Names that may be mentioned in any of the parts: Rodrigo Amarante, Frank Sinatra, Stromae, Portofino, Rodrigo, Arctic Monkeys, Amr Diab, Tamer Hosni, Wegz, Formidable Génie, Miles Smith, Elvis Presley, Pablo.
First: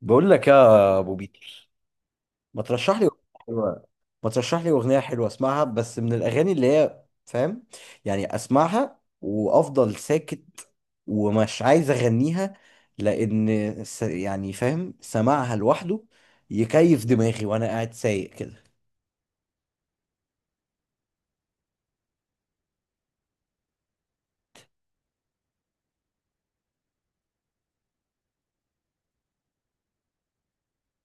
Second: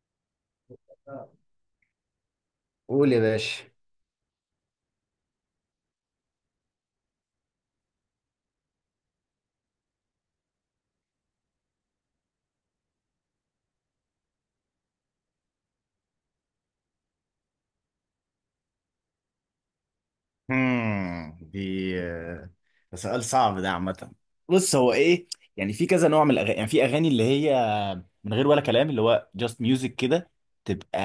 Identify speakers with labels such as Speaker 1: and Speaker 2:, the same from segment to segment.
Speaker 1: بقول لك يا ابو بيتر، ما ترشح لي أغنية
Speaker 2: قول يا باشا.
Speaker 1: حلوه ما ترشح لي اغنيه حلوه اسمعها بس من الاغاني اللي هي، فاهم؟ يعني اسمعها وافضل ساكت، ومش عايز اغنيها لان س... يعني فاهم سماعها لوحده يكيف دماغي وانا قاعد سايق كده.
Speaker 2: دي آه، ده سؤال صعب ده عامة. بص هو ايه، يعني في كذا نوع من الاغاني، يعني في اغاني اللي هي من غير ولا كلام، اللي هو just music كده، تبقى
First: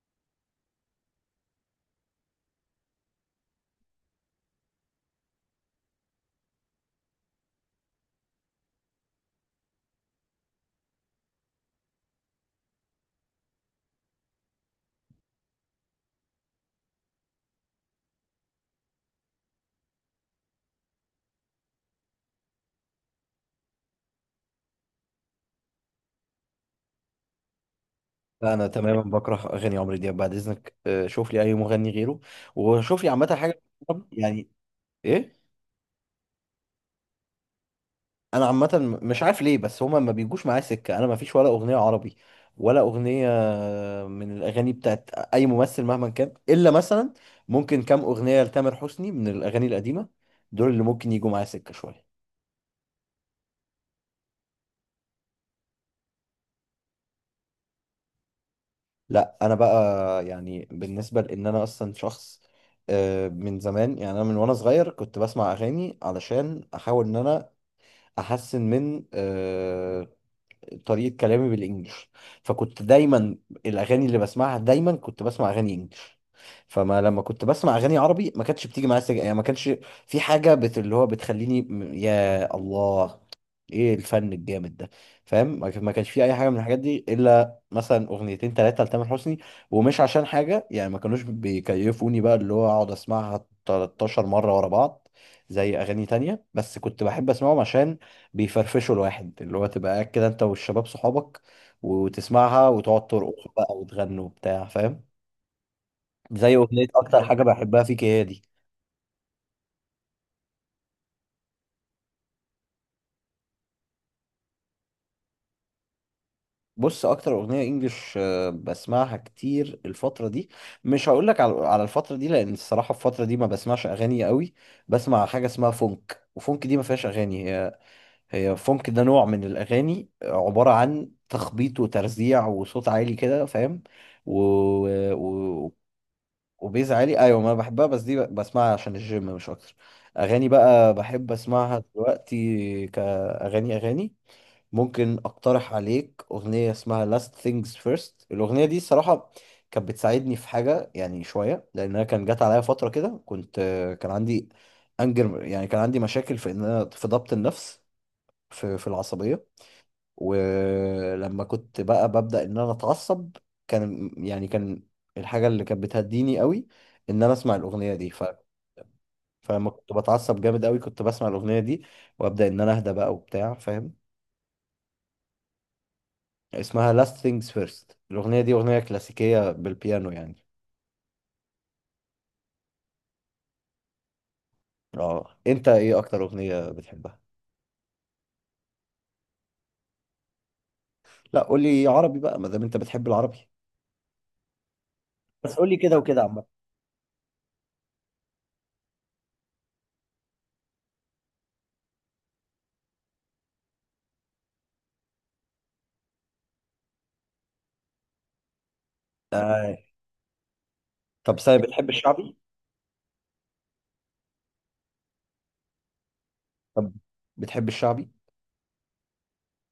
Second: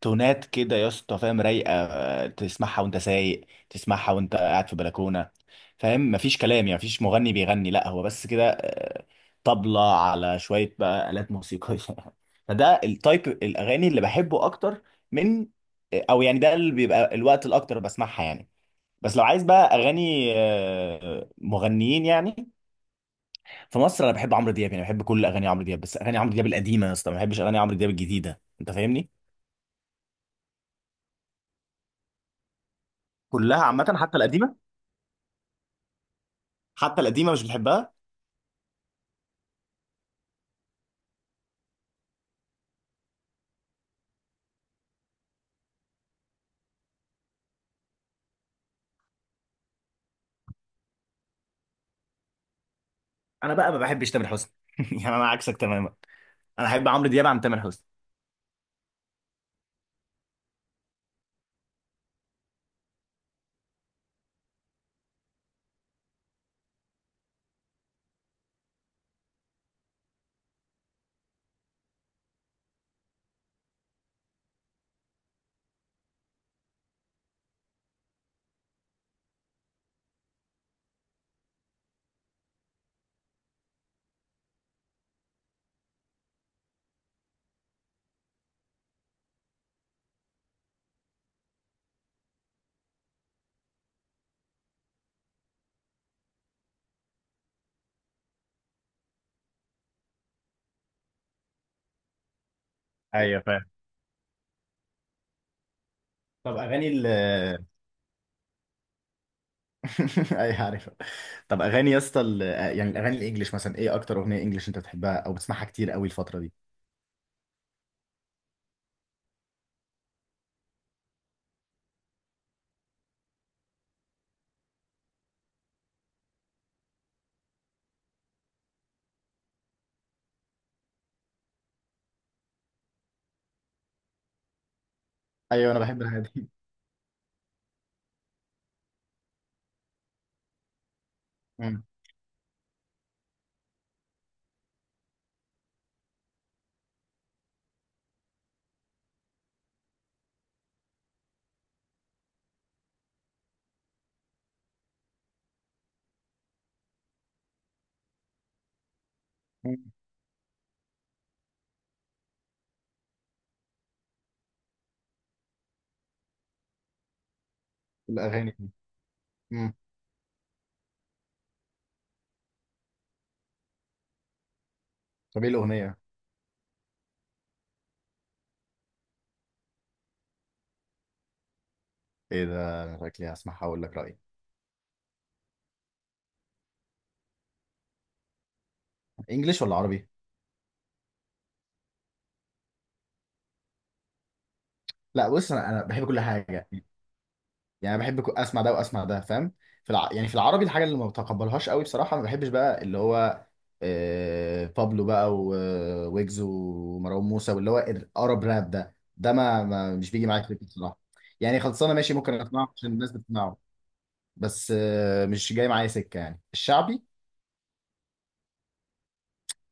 Speaker 2: تونات كده يا اسطى، فاهم؟ رايقه، تسمعها وانت سايق، تسمعها وانت قاعد في بلكونه، فاهم؟ مفيش كلام يعني، مفيش مغني بيغني، لا هو بس كده، طبلة على شويه بقى آلات موسيقيه. فده التايب الاغاني اللي بحبه اكتر من او، يعني ده اللي بيبقى الوقت الاكتر بسمعها يعني. بس لو عايز بقى اغاني، مغنيين يعني، في مصر انا بحب عمرو دياب، يعني بحب كل اغاني عمرو دياب، بس اغاني عمرو دياب القديمه يا اسطى، ما بحبش اغاني عمرو دياب الجديده،
Speaker 1: لا، انا
Speaker 2: انت
Speaker 1: تماما
Speaker 2: فاهمني؟
Speaker 1: بكره اغاني عمرو دياب بعد اذنك. شوف لي اي مغني غيره، وشوف لي عامه حاجه.
Speaker 2: كلها عامه حتى
Speaker 1: يعني
Speaker 2: القديمه.
Speaker 1: ايه؟
Speaker 2: حتى القديمه مش بتحبها؟
Speaker 1: انا عامه مش عارف ليه، بس هما ما بيجوش معايا سكه. انا ما فيش ولا اغنيه عربي، ولا اغنيه من الاغاني بتاعت اي ممثل مهما كان، الا مثلا ممكن كام اغنيه لتامر حسني من الاغاني القديمه، دول اللي ممكن يجوا معايا سكه شويه.
Speaker 2: انا بقى ما بحبش تامر حسني. يعني انا عكسك تماما، انا احب عمرو دياب عن تامر حسني.
Speaker 1: لا، انا بقى يعني بالنسبه لان انا اصلا شخص من زمان. يعني انا من وانا صغير كنت بسمع اغاني علشان احاول ان انا احسن من طريقة كلامي بالانجلش، فكنت دايما الاغاني اللي بسمعها دايما كنت بسمع اغاني انجلش. فما لما كنت بسمع اغاني عربي ما كانتش بتيجي معايا سكه، يعني ما كانش في حاجة اللي هو بتخليني يا الله، ايه الفن الجامد ده. فاهم؟ ما كانش في اي حاجة من الحاجات دي، الا مثلا اغنيتين ثلاثة لتامر حسني. ومش عشان حاجة يعني، ما كانوش بيكيفوني بقى اللي هو اقعد اسمعها 13 مرة ورا بعض زي اغاني تانية، بس كنت بحب اسمعهم عشان بيفرفشوا الواحد، اللي هو تبقى قاعد كده انت والشباب صحابك وتسمعها وتقعد
Speaker 2: ايوه
Speaker 1: ترقص
Speaker 2: فاهم.
Speaker 1: بقى وتغنوا وبتاع. فاهم؟ زي
Speaker 2: طب
Speaker 1: اغنية
Speaker 2: اغاني ال
Speaker 1: اكتر حاجة بحبها فيك، هي دي.
Speaker 2: ايوه عارفها. طب اغاني يا اسطى يعني الاغاني الانجليش مثلا، ايه اكتر اغنيه انجليش انت بتحبها او بتسمعها كتير قوي الفتره دي؟
Speaker 1: بص، اكتر اغنية انجلش بسمعها كتير الفترة دي، مش هقول لك على الفترة دي لان الصراحة الفترة دي ما بسمعش اغاني قوي. بسمع حاجة اسمها فونك، وفونك دي ما فيهاش اغاني. هي فونك ده نوع من الاغاني عبارة عن تخبيط وترزيع وصوت عالي كده، فاهم؟ و...
Speaker 2: ايوه
Speaker 1: و...
Speaker 2: انا بحب الحاجات دي.
Speaker 1: وبيز عالي. ايوه، ما أنا بحبها، بس دي بسمعها عشان الجيم مش اكتر. اغاني بقى بحب اسمعها
Speaker 2: مم.
Speaker 1: دلوقتي كاغاني اغاني، ممكن اقترح عليك اغنيه اسمها Last Things First. الاغنيه دي الصراحه كانت بتساعدني في حاجه يعني شويه، لانها كان جات عليا فتره كده كنت كان عندي انجر. يعني كان عندي مشاكل في ان انا في ضبط النفس، في العصبيه.
Speaker 2: مم.
Speaker 1: ولما كنت بقى ببدأ ان انا اتعصب كان يعني كان الحاجة اللي كانت بتهديني قوي ان انا اسمع الاغنية دي.
Speaker 2: الأغاني دي.
Speaker 1: فلما
Speaker 2: مم.
Speaker 1: كنت بتعصب جامد قوي كنت بسمع الاغنية دي وابدأ ان انا اهدى بقى وبتاع، فاهم؟
Speaker 2: طب إيه الأغنية؟
Speaker 1: اسمها Last Things First، الاغنية دي اغنية كلاسيكية بالبيانو يعني.
Speaker 2: إيه ده، أنا شكلي هسمعها وأقول لك رأيي.
Speaker 1: اه، انت ايه اكتر اغنية بتحبها؟
Speaker 2: إنجليش ولا عربي؟
Speaker 1: لا، قولي عربي بقى ما دام انت بتحب العربي،
Speaker 2: لا بص،
Speaker 1: بس
Speaker 2: أنا
Speaker 1: قولي
Speaker 2: أنا
Speaker 1: كده
Speaker 2: بحب كل
Speaker 1: وكده عامة.
Speaker 2: حاجة، يعني بحب أسمع ده وأسمع ده، فاهم؟ في يعني في العربي، الحاجة اللي ما بتقبلهاش قوي بصراحة، ما بحبش بقى اللي هو بابلو بقى ويجز ومروان موسى، واللي هو الأرب راب ده، ده ما...
Speaker 1: آه.
Speaker 2: ما مش بيجي معايا سكة بصراحة.
Speaker 1: طب سامي،
Speaker 2: يعني
Speaker 1: بتحب
Speaker 2: خلصانة ماشي، ممكن
Speaker 1: الشعبي؟
Speaker 2: أسمعه عشان الناس بتسمعه، بس مش جاي معايا سكة يعني
Speaker 1: طب
Speaker 2: الشعبي.
Speaker 1: بتحب الشعبي؟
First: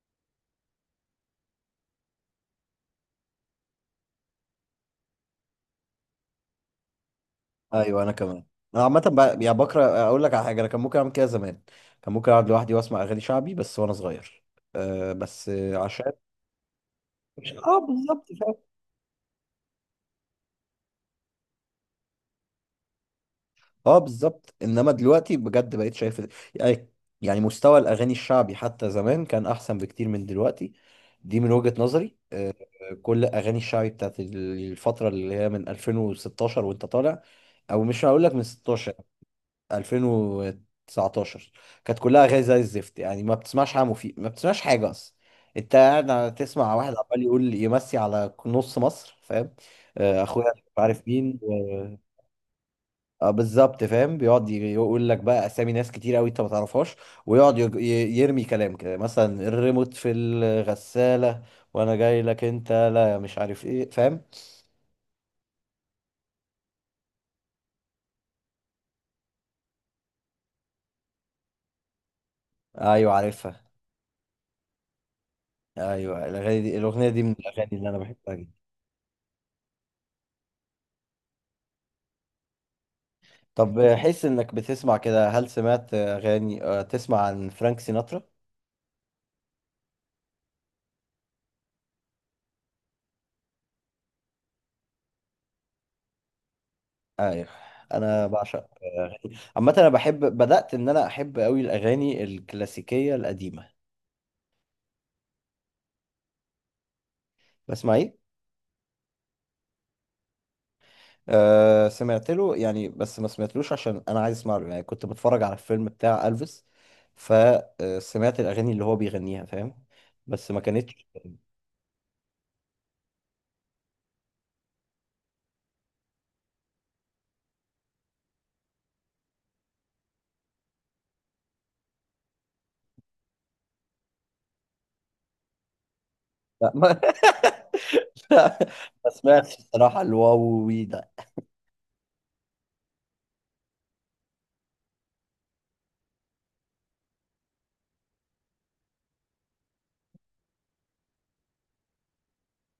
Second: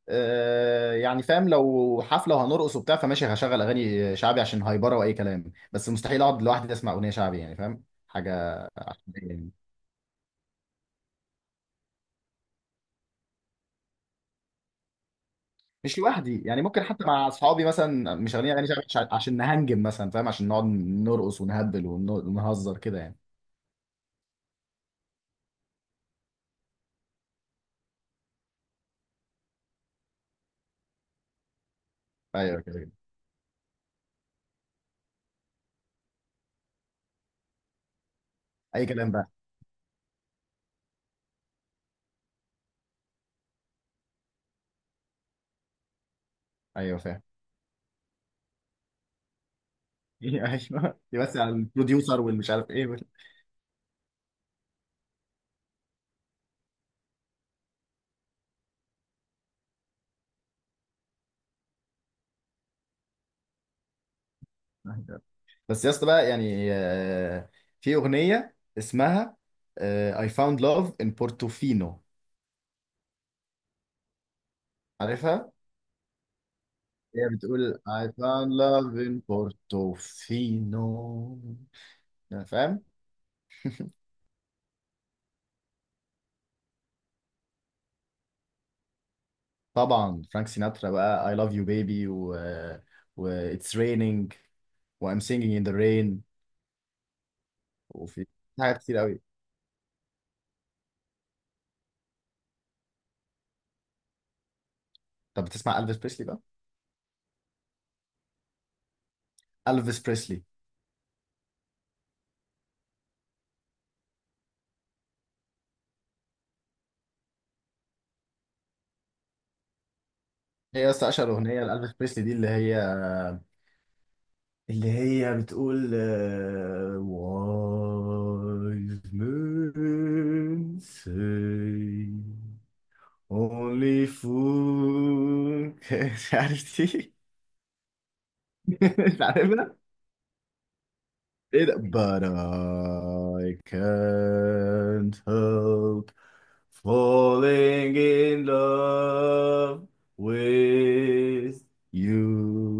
Speaker 2: يعني فاهم، لو حفله وهنرقص وبتاع فماشي، هشغل اغاني شعبي عشان هايبره واي كلام، بس مستحيل اقعد لوحدي اسمع اغنيه شعبي يعني، فاهم
Speaker 1: ايوه، انا كمان.
Speaker 2: حاجه
Speaker 1: انا عامه
Speaker 2: عشوائية يعني؟
Speaker 1: يعني بكره اقول لك على حاجه، انا كان ممكن اعمل كده زمان، كان ممكن اقعد لوحدي واسمع اغاني شعبي بس وانا صغير، أه بس
Speaker 2: مش
Speaker 1: عشان
Speaker 2: لوحدي يعني، ممكن حتى مع اصحابي
Speaker 1: اه
Speaker 2: مثلا،
Speaker 1: بالظبط،
Speaker 2: مش شغالين
Speaker 1: فاهم.
Speaker 2: اغاني شعبي عشان نهنجم مثلا فاهم، عشان نقعد نرقص ونهبل ونهزر كده يعني.
Speaker 1: اه بالظبط، انما دلوقتي بجد بقيت شايف يعني، يعني مستوى الاغاني الشعبي حتى زمان كان احسن بكتير من دلوقتي، دي من وجهة نظري.
Speaker 2: ايوه كده كده.
Speaker 1: كل اغاني الشعبي بتاعت الفتره اللي هي من 2016 وانت طالع، او مش هقول لك من
Speaker 2: اي
Speaker 1: 16،
Speaker 2: كلام بقى.
Speaker 1: 2019 كانت كلها اغاني زي الزفت. يعني ما بتسمعش حاجه مفيد، ما بتسمعش حاجه اصلا. انت قاعد تسمع واحد
Speaker 2: ايوه
Speaker 1: عمال
Speaker 2: فاهم.
Speaker 1: يقول يمسي على نص مصر، فاهم؟ اخويا مش
Speaker 2: ايوه
Speaker 1: عارف
Speaker 2: دي بس
Speaker 1: مين
Speaker 2: على البروديوسر والمش عارف ايه وال-
Speaker 1: اه بالظبط، فاهم. بيقعد يقول لك بقى اسامي ناس كتير قوي انت ما تعرفهاش، ويقعد يرمي كلام كده مثلا الريموت في الغساله، وانا جاي لك انت لا مش عارف ايه، فاهم؟
Speaker 2: بس يا اسطى بقى يعني، في اغنيه اسمها I found love in Portofino.
Speaker 1: ايوه عارفها.
Speaker 2: عارفها.
Speaker 1: ايوه الاغاني دي، الاغنيه دي
Speaker 2: هي
Speaker 1: من الاغاني
Speaker 2: بتقول
Speaker 1: اللي انا
Speaker 2: I
Speaker 1: بحبها.
Speaker 2: found love in Portofino، يعني فاهم.
Speaker 1: طب حس انك بتسمع كده، هل سمعت اغاني تسمع عن فرانك سيناترا؟
Speaker 2: طبعا فرانك سيناترا بقى، I love you baby، و It's raining، و I'm singing in the rain،
Speaker 1: ايوه، انا
Speaker 2: وفي
Speaker 1: بعشق
Speaker 2: حاجات كتير قوي.
Speaker 1: اغاني عامه. انا بحب، بدات ان انا احب قوي الاغاني الكلاسيكيه القديمه.
Speaker 2: طب بتسمع ألفيس بريسلي بقى؟
Speaker 1: بسمع ايه؟
Speaker 2: ألفيس بريسلي.
Speaker 1: أه، سمعت له يعني، بس ما سمعتلوش عشان انا عايز اسمع له يعني. كنت بتفرج على الفيلم بتاع الفيس، فسمعت الاغاني اللي هو بيغنيها، فاهم؟ بس ما
Speaker 2: هي
Speaker 1: كانتش.
Speaker 2: أصلا أشهر أغنية لألفيس بريسلي دي، اللي هي بتقول Wise men say, Only fool can- مش
Speaker 1: لا
Speaker 2: عارف
Speaker 1: ما,
Speaker 2: دي.
Speaker 1: لا. ما
Speaker 2: مش
Speaker 1: سمعتش
Speaker 2: عارفها.
Speaker 1: الصراحه. وي.
Speaker 2: ايه ده but I can't help falling in love with you.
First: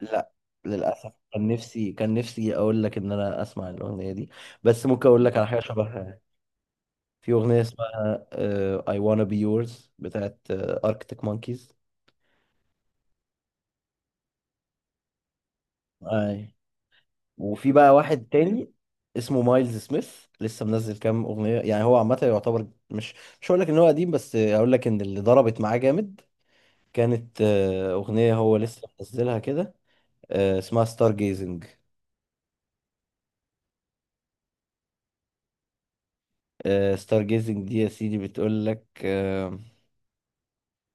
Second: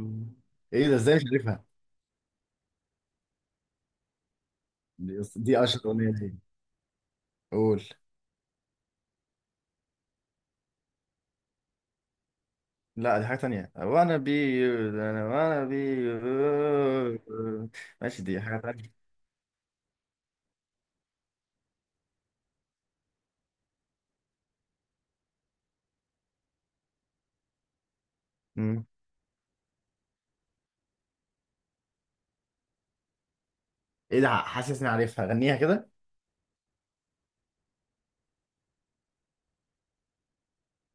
Speaker 1: لا،
Speaker 2: ايه ده،
Speaker 1: للأسف.
Speaker 2: ازاي مش
Speaker 1: كان
Speaker 2: عارفها؟
Speaker 1: نفسي كان نفسي أقول لك إن أنا أسمع الأغنية دي، بس ممكن
Speaker 2: دي
Speaker 1: أقول لك على
Speaker 2: دي
Speaker 1: حاجة
Speaker 2: اشهر
Speaker 1: شبهها
Speaker 2: اغنية
Speaker 1: يعني.
Speaker 2: دي.
Speaker 1: في أغنية
Speaker 2: قول.
Speaker 1: اسمها I Wanna Be Yours بتاعت Arctic Monkeys.
Speaker 2: لا دي حاجة تانية، وانا بي انا وانا بي.
Speaker 1: أي، وفي بقى
Speaker 2: ماشي،
Speaker 1: واحد
Speaker 2: دي حاجة
Speaker 1: تاني
Speaker 2: تانية.
Speaker 1: اسمه مايلز سميث، لسه منزل كام أغنية. يعني هو عامة يعتبر مش، مش هقول لك إن هو قديم، بس هقول لك إن اللي ضربت معاه جامد كانت أغنية هو لسه منزلها كده، اسمها ستار جيزنج.
Speaker 2: ايه ده، حاسس اني عارفها، غنيها كده.
Speaker 1: ستار جيزنج دي يا سيدي بتقول لك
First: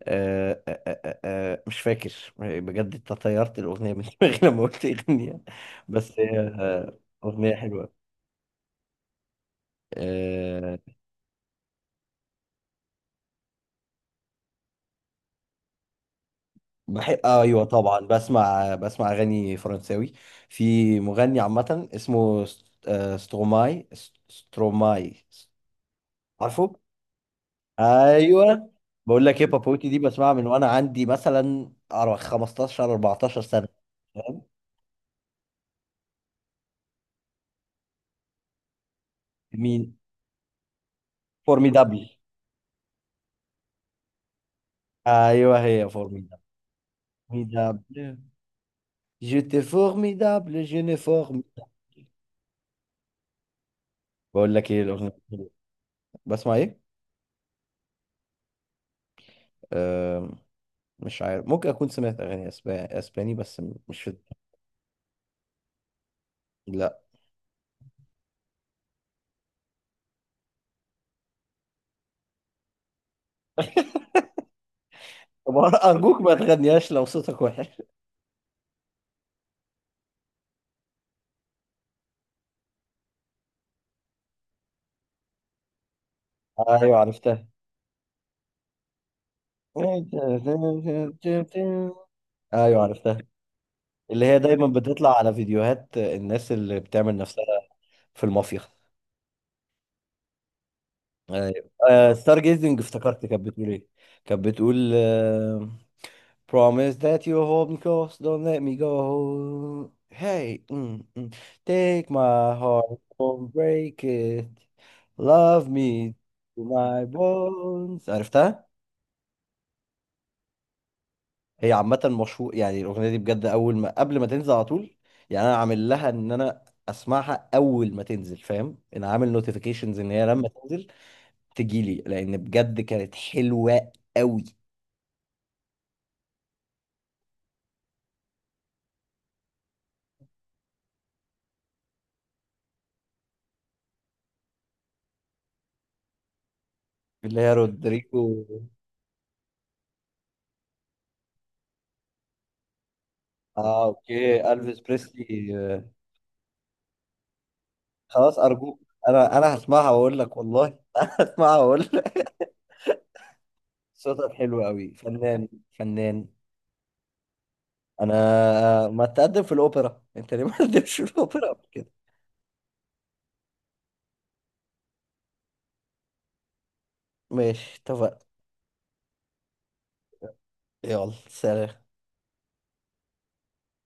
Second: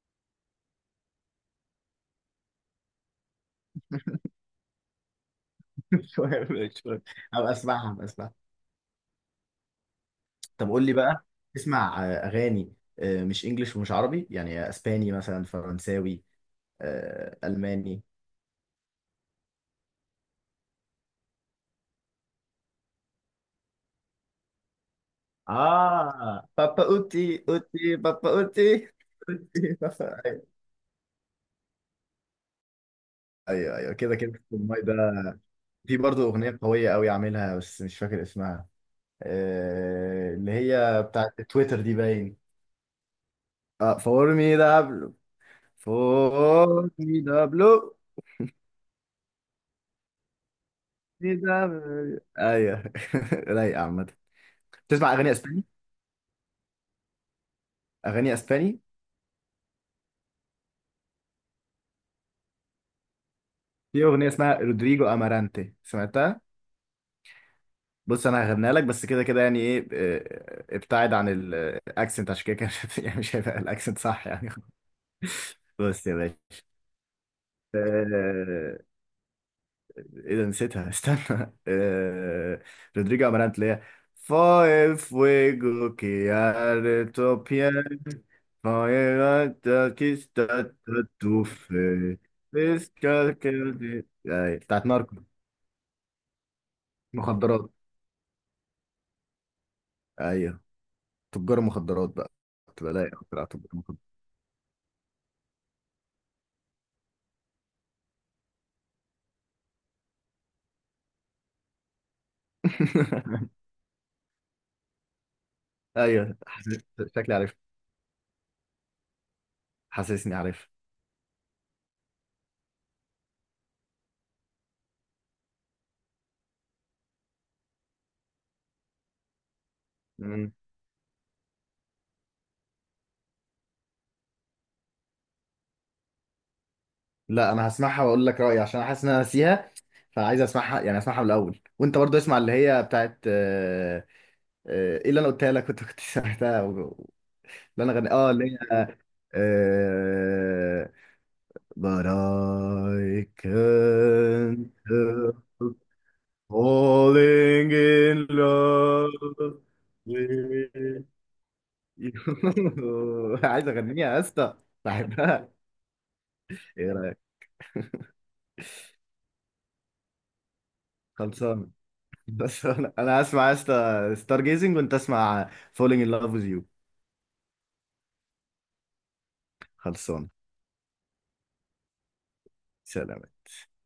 Speaker 1: آه آه آه آه آه، مش فاكر بجد، انت طيرت الأغنية من دماغي لما قلت أغنية. بس هي
Speaker 2: شوية ماشي، شوية. هبقى
Speaker 1: أغنية
Speaker 2: اسمعها،
Speaker 1: حلوة.
Speaker 2: هبقى اسمعها. طب
Speaker 1: آه.
Speaker 2: قول لي بقى، تسمع اغاني، مش انجليش ومش عربي، يعني اسباني مثلا، فرنساوي،
Speaker 1: بحب، أيوة طبعا،
Speaker 2: الماني؟
Speaker 1: بسمع أغاني فرنساوي. في مغني عامة اسمه ستروماي، ستروماي.
Speaker 2: اه
Speaker 1: عارفه؟
Speaker 2: بابا اوتي، اوتي بابا
Speaker 1: أيوة.
Speaker 2: اوتي.
Speaker 1: بقول لك إيه،
Speaker 2: أوتي،
Speaker 1: بابوتي دي
Speaker 2: بابا
Speaker 1: بسمعها من
Speaker 2: ايوه.
Speaker 1: وأنا عندي مثلا أر- 15 14 سنة،
Speaker 2: ايوه أيوة، كده كده
Speaker 1: فاهم؟
Speaker 2: في الماي ده. في برضه اغنيه قويه قوي عاملها بس مش فاكر اسمها،
Speaker 1: مين؟
Speaker 2: اللي هي بتاعت تويتر دي
Speaker 1: فورميدابل.
Speaker 2: باين. اه فور مي دابلو.
Speaker 1: أيوة هي،
Speaker 2: فور مي دابلو.
Speaker 1: فورميدابل، جيت فورميدابل، جيني فورميدابل.
Speaker 2: ايوه. رايقة عامة.
Speaker 1: بقول لك ايه الاغنيه
Speaker 2: تسمع اغاني
Speaker 1: دي؟
Speaker 2: اسباني؟
Speaker 1: بسمع ايه؟
Speaker 2: اغاني اسباني.
Speaker 1: أه، مش عارف، ممكن اكون سمعت اغاني اسباني، اسباني، بس مش
Speaker 2: في
Speaker 1: في
Speaker 2: اغنية
Speaker 1: دماغي.
Speaker 2: اسمها رودريجو امارانتي، سمعتها؟
Speaker 1: لا.
Speaker 2: بص انا هغنيها لك، بس كده كده يعني ايه، ابتعد عن الاكسنت عشان كده كده يعني مش هيبقى الاكسنت صح يعني.
Speaker 1: طب
Speaker 2: بص يا
Speaker 1: ارجوك ما
Speaker 2: باشا،
Speaker 1: تغنيهاش لو صوتك وحش.
Speaker 2: آه، ايه ده نسيتها. استنى آه... رودريجو امارانت، اللي هي فاي فويجو
Speaker 1: ايوه
Speaker 2: كيار
Speaker 1: عرفتها.
Speaker 2: توبيا، فاي تاكيستا تاتوف،
Speaker 1: ايوه عرفتها،
Speaker 2: بيسكا كيردي.
Speaker 1: اللي هي
Speaker 2: أيوة،
Speaker 1: دايما
Speaker 2: بتاعت ناركو.
Speaker 1: بتطلع على فيديوهات الناس اللي بتعمل نفسها
Speaker 2: مخدرات.
Speaker 1: في المافيا.
Speaker 2: ايوه، تجار
Speaker 1: ايوه.
Speaker 2: مخدرات
Speaker 1: آه
Speaker 2: بقى،
Speaker 1: ستار جيزنج،
Speaker 2: تبقى لايق
Speaker 1: افتكرت
Speaker 2: أكتر
Speaker 1: كانت
Speaker 2: على تجار
Speaker 1: بتقول ايه.
Speaker 2: مخدرات.
Speaker 1: كانت بتقول آه، Promise that you hold me close, don't let me go. Hey, mm, mm. Take my heart, don't break it. Love me
Speaker 2: ايوه
Speaker 1: to
Speaker 2: حاسس-
Speaker 1: my
Speaker 2: شكلي عارف،
Speaker 1: bones. عرفتها؟
Speaker 2: حاسسني عارف.
Speaker 1: هي عامة مشهور يعني الأغنية دي بجد. أول ما، قبل ما تنزل على طول يعني، أنا عامل لها إن أنا أسمعها أول ما تنزل، فاهم؟ أنا عامل نوتيفيكيشنز إن هي لما
Speaker 2: مم.
Speaker 1: تنزل تجيلي، لأن بجد كانت حلوة أوي.
Speaker 2: لا انا هسمعها واقول لك رايي، عشان حاسس ان انا ناسيها، فعايز اسمعها يعني اسمعها من الاول، وانت برضو اسمع اللي هي بتاعت ايه اللي انا قلتها لك، كنت سمعتها
Speaker 1: اللي هي
Speaker 2: اللي انا غني اه
Speaker 1: رودريجو.
Speaker 2: اللي هي آه، But I
Speaker 1: آه أوكي،
Speaker 2: can't
Speaker 1: ألفيس بريسلي.
Speaker 2: help falling in
Speaker 1: خلاص أرجوك،
Speaker 2: love
Speaker 1: أنا، أنا هسمعها وأقول لك، والله
Speaker 2: with
Speaker 1: انا هسمعها وأقول لك.
Speaker 2: you. عايز اغنيها يا
Speaker 1: صوتك
Speaker 2: اسطى،
Speaker 1: حلو أوي، فنان
Speaker 2: بحبها.
Speaker 1: فنان.
Speaker 2: ايه رايك؟
Speaker 1: أنا، ما تقدم في الأوبرا؟ أنت ليه ما تقدمش في الأوبرا قبل
Speaker 2: خلصان.
Speaker 1: كده؟
Speaker 2: بس انا، أنا هسمع يا اسطى ستار جيزنج، وانت اسمع فولينج ان لاف ويز يو.
Speaker 1: ماشي اتفقنا.
Speaker 2: خلصان.
Speaker 1: يلا سلام.
Speaker 2: سلام.